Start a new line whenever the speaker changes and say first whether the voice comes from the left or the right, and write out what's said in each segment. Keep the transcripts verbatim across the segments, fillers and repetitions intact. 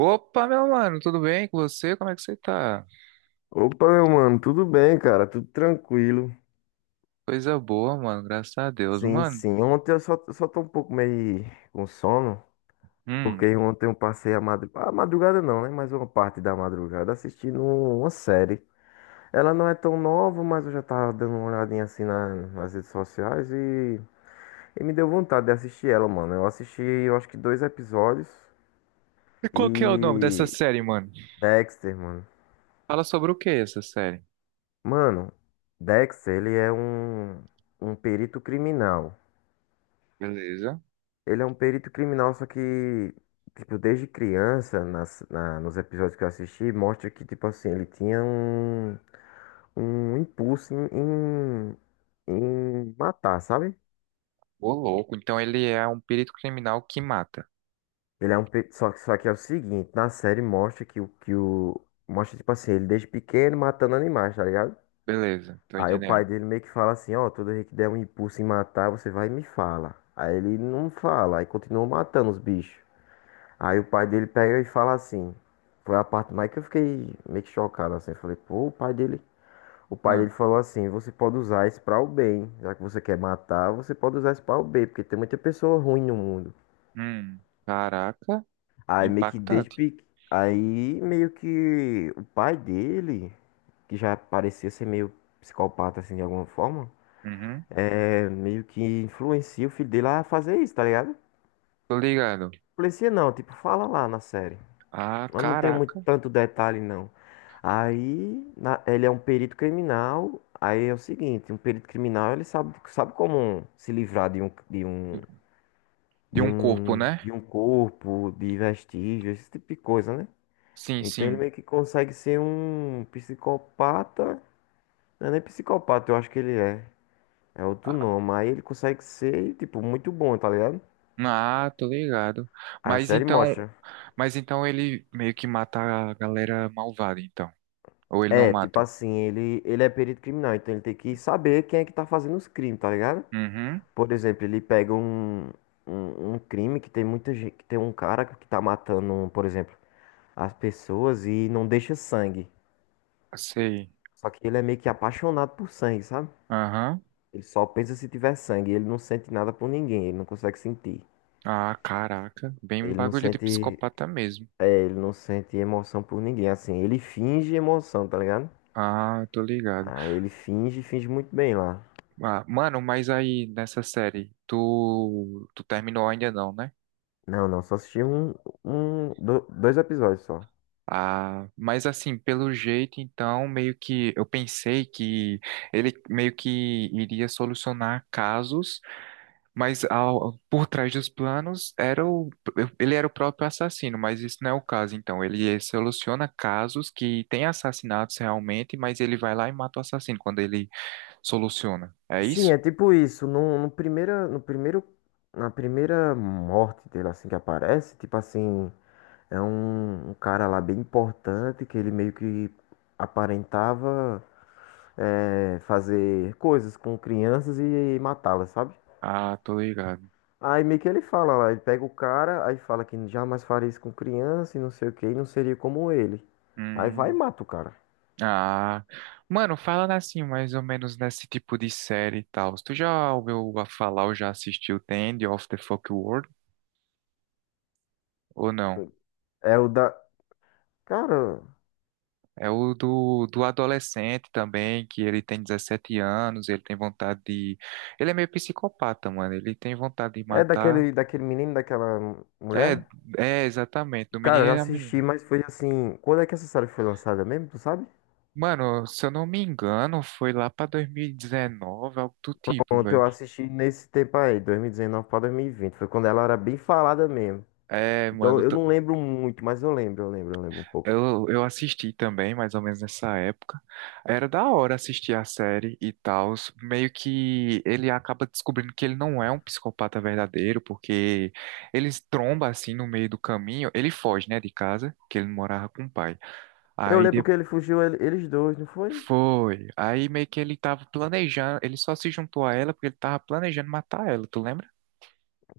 right: Opa, meu mano, tudo bem com você? Como é que você tá?
left: Opa, meu mano, tudo bem, cara? Tudo tranquilo.
right: Coisa boa, mano, graças a Deus,
left: Sim,
right: mano.
left: sim. Ontem eu só, só tô um pouco meio com sono,
right: Hum.
left: porque ontem eu passei a madrugada, a madrugada não, né? Mas uma parte da madrugada assistindo uma série. Ela não é tão nova, mas eu já tava dando uma olhadinha assim na- nas redes sociais e, e me deu vontade de assistir ela, mano. Eu assisti, eu acho que dois episódios
right: E qual que é o nome dessa
left: e
right: série, mano?
left: Dexter, mano.
right: Fala sobre o que essa série?
left: Mano, Dexter, ele é um, um perito criminal.
right: Beleza.
left: Ele é um perito criminal, só que, tipo, desde criança, nas, na- nos episódios que eu assisti, mostra que, tipo assim, ele tinha um, um impulso em, em, em matar, sabe?
right: Ô, louco, então ele é um perito criminal que mata.
left: Ele é um, pe- só, que- só que é o seguinte, na série mostra que o, que o, mostra, tipo assim, ele desde pequeno matando animais, tá ligado?
right: Beleza, tô
left: Aí o
right: entendendo.
left: pai dele meio que fala assim, ó, toda vez que der um impulso em matar, você vai e me fala. Aí ele não fala, aí continua matando os bichos. Aí o pai dele pega e fala assim. Foi a parte mais que eu fiquei meio que chocado assim. Eu falei, pô, o pai dele. O pai
right: Ah,
left: dele falou assim: você pode usar isso para o bem. Já que você quer matar, você pode usar isso para o bem, porque tem muita pessoa ruim no mundo.
right: hum. Caraca,
left: Aí meio que desde
right: impactante.
left: pequeno. Aí meio que o pai dele, que já parecia ser meio psicopata assim de alguma forma,
right: Uhum.
left: é meio que influencia o filho dele a fazer isso, tá ligado?
right: Tô ligado.
left: Influencia não, tipo, fala lá na série.
right: Ah,
left: Mas não tem muito
right: caraca.
left: tanto detalhe, não. Aí, na- ele é um perito criminal. Aí é o seguinte, um perito criminal, ele sabe, sabe como se livrar de um, de
right: De
left: um,
right: de
left: de
right: um corpo,
left: um,
right: né?
left: de um corpo, de vestígios, esse tipo de coisa, né?
right: Sim,
left: Então ele
right: sim.
left: meio que consegue ser um psicopata. Não é nem psicopata, eu acho que ele é. É outro nome. Aí ele consegue ser, tipo, muito bom, tá ligado?
right: Ah, tô ligado.
left: A
right: Mas
left: série
right: então,
left: mostra.
right: mas então ele meio que mata a galera malvada, então. Ou ele não
left: É, tipo
right: mata?
left: assim, ele, ele é perito criminal, então ele tem que saber quem é que tá fazendo os crimes, tá ligado?
right: Uhum.
left: Por exemplo, ele pega um, um, um crime que tem muita gente, que tem um cara que tá matando, por exemplo, as pessoas e não deixa sangue.
right: Sei.
left: Só que ele é meio que apaixonado por sangue, sabe?
right: Aham.
left: Ele só pensa se tiver sangue, ele não sente nada por ninguém, ele não consegue sentir.
right: Ah, caraca. Bem um
left: Ele não
right: bagulho de
left: sente,
right: psicopata mesmo.
left: é, ele não sente emoção por ninguém, assim, ele finge emoção, tá ligado?
right: Ah, tô ligado.
left: Ah, ele finge, finge muito bem lá.
right: Ah, mano, mas aí nessa série, tu, tu terminou ainda não, né?
left: Não, não, só assisti um, um, do- dois episódios só.
right: Ah, mas assim, pelo jeito, então, meio que eu pensei que ele meio que iria solucionar casos. Mas ao- por trás dos planos era o, ele era o próprio assassino, mas isso não é o caso. Então, ele eh, soluciona casos que tem assassinatos realmente, mas ele vai lá e mata o assassino quando ele soluciona. É
left: Sim,
right: isso?
left: é tipo isso. No, no primeira, no primeiro, na primeira morte dele, assim, que aparece, tipo assim, é um, um cara lá bem importante que ele meio que aparentava é, fazer coisas com crianças e matá-las, sabe?
right: Ah, tô ligado.
left: Aí meio que ele fala lá, ele pega o cara, aí fala que jamais faria isso com criança e não sei o que, e não seria como ele. Aí vai e
right: Hum,
left: mata o cara.
right: ah, mano, falando assim, mais ou menos nesse tipo de série e tal. Tu já ouviu falar ou já assistiu The End of the Fuck World ou não?
left: É o da. Cara,
right: É o do, do adolescente também, que ele tem dezessete anos, ele tem vontade de. Ele é meio psicopata, mano. Ele tem vontade de
left: é
right: matar.
left: daquele, daquele menino, daquela
right: É,
left: mulher?
right: é exatamente, do
left: Cara,
right: menino
left: eu já
right: e da
left: assisti,
right: menina.
left: mas foi assim. Quando é que essa série foi lançada mesmo? Tu sabe?
right: Mano, se eu não me engano, foi lá pra dois mil e dezenove, algo do tipo,
left: Pronto,
right: velho.
left: eu assisti nesse tempo aí, dois mil e dezenove pra dois mil e vinte. Foi quando ela era bem falada mesmo.
right: É,
left: Então
right: mano,
left: eu não lembro muito, mas eu lembro, eu lembro, eu lembro um pouco.
right: Eu, eu assisti também, mais ou menos nessa época. Era da hora assistir a série e tal. Meio que ele acaba descobrindo que ele não é um psicopata verdadeiro, porque eles tromba assim no meio do caminho. Ele foge, né, de casa, que ele morava com o pai.
left: Eu
right: Aí
left: lembro que
right: depois
left: ele fugiu, ele- eles dois, não foi?
right: foi. Aí meio que ele tava planejando, ele só se juntou a ela porque ele tava planejando matar ela, tu lembra?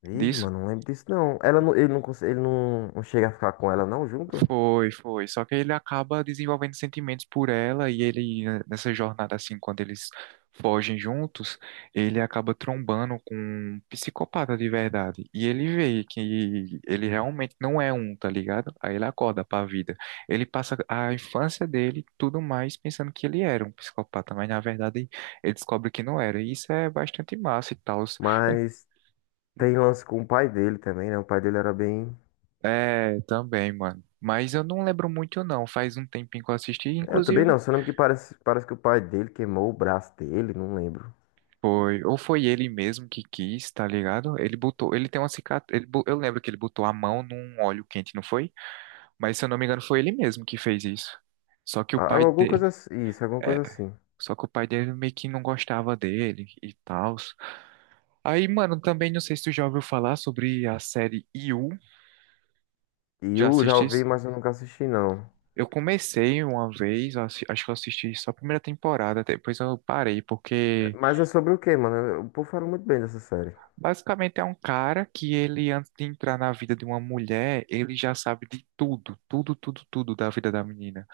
left: Vixe,
right: Disso?
left: mano, não lembro disso não. Ela não, ele não, cons- ele não, não chega a ficar com ela não junto,
right: Foi, foi. Só que ele acaba desenvolvendo sentimentos por ela e ele, né, nessa jornada, assim, quando eles fogem juntos, ele acaba trombando com um psicopata de verdade. E ele vê que ele realmente não é um, tá ligado? Aí ele acorda pra vida. Ele passa a infância dele, e tudo mais, pensando que ele era um psicopata, mas na verdade ele descobre que não era. E isso é bastante massa e tal. Eu
left: mas tem lance com o pai dele também, né? O pai dele era bem.
right: é, também, mano. Mas eu não lembro muito, não. Faz um tempinho que eu assisti.
left: Eu também
right: Inclusive,
left: não, só lembro que parece, parece que o pai dele queimou o braço dele, não lembro.
right: foi, ou foi ele mesmo que quis, tá ligado? Ele botou, ele tem uma cicatriz, ele, bo- eu lembro que ele botou a mão num óleo quente, não foi? Mas se eu não me engano, foi ele mesmo que fez isso. Só que o
left: Ah,
right: pai
left: alguma
right: dele,
left: coisa assim. Isso, alguma
right: é,
left: coisa assim.
right: só que o pai dele meio que não gostava dele e tal. Aí, mano, também não sei se tu já ouviu falar sobre a série You,
left: E
right: já
left: eu já ouvi,
right: assististe?
left: mas eu nunca assisti, não.
right: Eu comecei uma vez, eu assi- acho que eu assisti só a primeira temporada, depois eu parei
left: É,
right: porque
left: mas é sobre o quê, mano? O povo fala muito bem dessa série.
right: basicamente é um cara que ele, antes de entrar na vida de uma mulher, ele já sabe de tudo, tudo, tudo, tudo da vida da menina.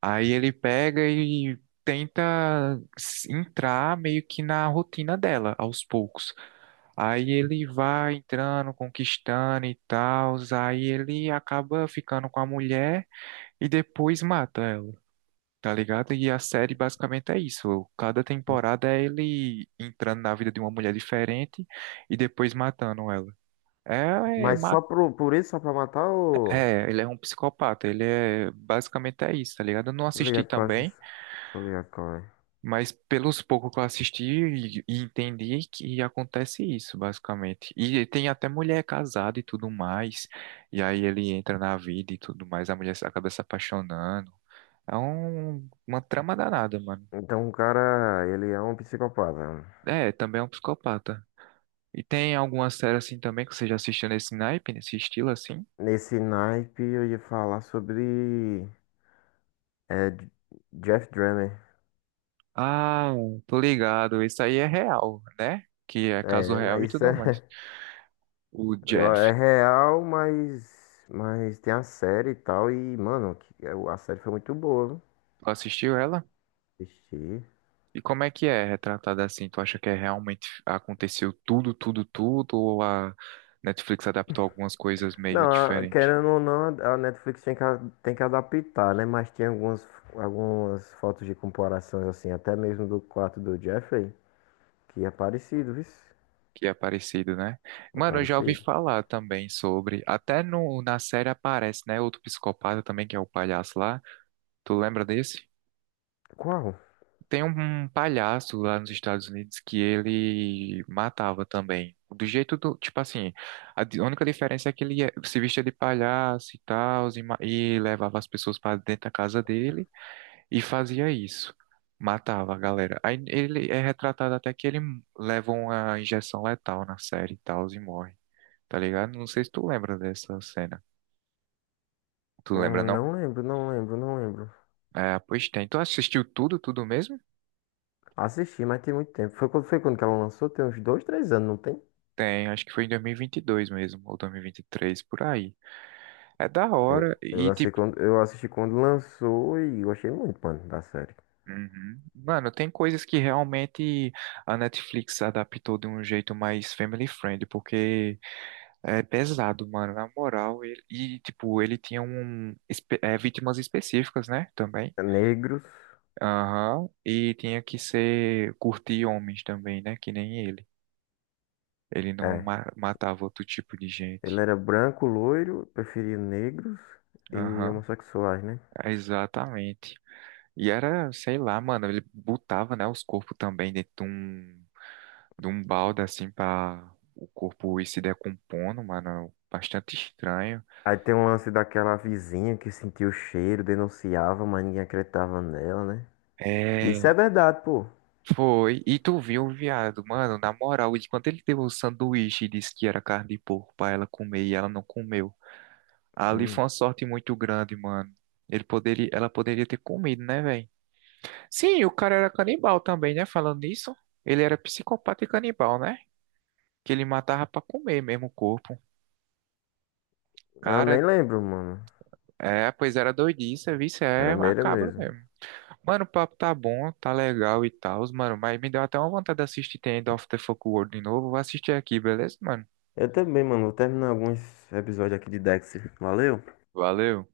right: Aí ele pega e tenta s- entrar meio que na rotina dela, aos poucos. Aí ele vai entrando, conquistando e tal, aí ele acaba ficando com a mulher e depois mata ela, tá ligado? E a série basicamente é isso. Cada temporada é ele entrando na vida de uma mulher diferente e depois matando ela. É, é,
left: Mas
right: ma-
left: só pro, por isso, só pra matar ou.
right: é, ele é um psicopata, ele é basicamente é isso, tá ligado? Eu não
left: Tô
right: assisti
left: ligado qual é essas.
right: também,
left: Tô ligado qual é.
right: mas pelos poucos que eu assisti e, e entendi que acontece isso, basicamente. E tem até mulher casada e tudo mais, e aí ele entra na vida e tudo mais, a mulher se- acaba se apaixonando. É um, uma trama danada, mano.
left: Então o cara, ele é um psicopata.
right: É, também é um psicopata. E tem alguma série assim também que você já assistiu nesse naipe, nesse estilo assim?
left: Nesse naipe eu ia falar sobre. É, J- Jeff Dahmer.
right: Ah, tô ligado. Isso aí é real, né? Que é caso
left: É, na-
right: real e
left: isso
right: tudo mais.
left: é.
right: O
left: eu-
right: Jeff,
left: É real, mas. Mas tem a série e tal. E, mano, que- a série foi muito boa, viu?
right: tu assistiu ela?
left: Assisti.
right: E como é que é retratada assim? Tu acha que é realmente aconteceu tudo, tudo, tudo? Ou a Netflix adaptou algumas coisas
left: Não,
right: meio
left: a-
right: diferentes?
left: querendo ou não, a Netflix tem que, a- tem que adaptar, né? Mas tem algumas, algumas fotos de comparações, assim, até mesmo do quarto do Jeffrey, que é parecido, viu?
right: Que é parecido, né?
left: É
right: Mano, eu já ouvi
left: parecido.
right: falar também sobre. Até no, na série aparece, né? Outro psicopata também, que é o palhaço lá. Tu lembra desse?
left: Qual?
right: Tem um um palhaço lá nos Estados Unidos que ele matava também. Do jeito do, tipo assim, a di- única diferença é que ele ia- se vestia de palhaço e tal, e, ma- e levava as pessoas para dentro da casa dele e fazia isso. Matava a galera. Aí ele é retratado até que ele leva uma injeção letal na série e tal, e morre. Tá ligado? Não sei se tu lembra dessa cena. Tu lembra,
left: Hum,
right: não?
left: Não lembro, não lembro, não lembro.
right: É, pois tem. Tu assistiu tudo, tudo mesmo?
left: Assisti, mas tem muito tempo. Foi quando, foi quando que ela lançou? Tem uns dois, três anos, não tem?
right: Tem, acho que foi em dois mil e vinte e dois mesmo, ou dois mil e vinte e três, por aí. É da
left: Eu,
right: hora.
left: eu,
right: E,
left: lancei
right: tipo,
left: quando, eu assisti quando lançou e gostei muito, mano, da série.
right: uhum. Mano, tem coisas que realmente a Netflix adaptou de um jeito mais family friendly, porque é pesado, mano. Na moral, ele- e, tipo, ele tinha um, espe- é, vítimas específicas, né? Também.
left: Negros,
right: Aham. E tinha que ser curtir homens também, né? Que nem ele. Ele não
left: é.
right: ma- matava outro tipo de
left: Ele
right: gente.
left: era branco, loiro, preferia negros e
right: Aham.
left: homossexuais, né?
right: Exatamente. E era, sei lá, mano, ele botava, né, os corpos também dentro de um, de um balde, assim, pra o corpo ir se decompondo, mano. Bastante estranho.
left: Aí tem um lance daquela vizinha que sentiu o cheiro, denunciava, mas ninguém acreditava nela, né?
right: É,
left: Isso é verdade, pô.
right: foi. E tu viu o viado, mano, na moral, de quando ele deu o sanduíche e disse que era carne de porco pra ela comer e ela não comeu. Ali
left: Hum,
right: foi uma sorte muito grande, mano. Ele poderia, ela poderia ter comido, né, velho? Sim, o cara era canibal também, né? Falando nisso, ele era psicopata e canibal, né? Que ele matava pra comer mesmo o corpo.
left: Eu nem
right: Cara,
left: lembro, mano.
right: é, pois era doidice, vice
left: Era
right: é
left: meira
right: macabro
left: mesmo.
right: mesmo. Mano, o papo tá bom, tá legal e tal, mano, mas me deu até uma vontade de assistir The End of the Fuck World de novo. Vou assistir aqui, beleza, mano?
left: Eu também, mano. Vou terminar alguns episódios aqui de Dexter. Valeu?
right: Valeu.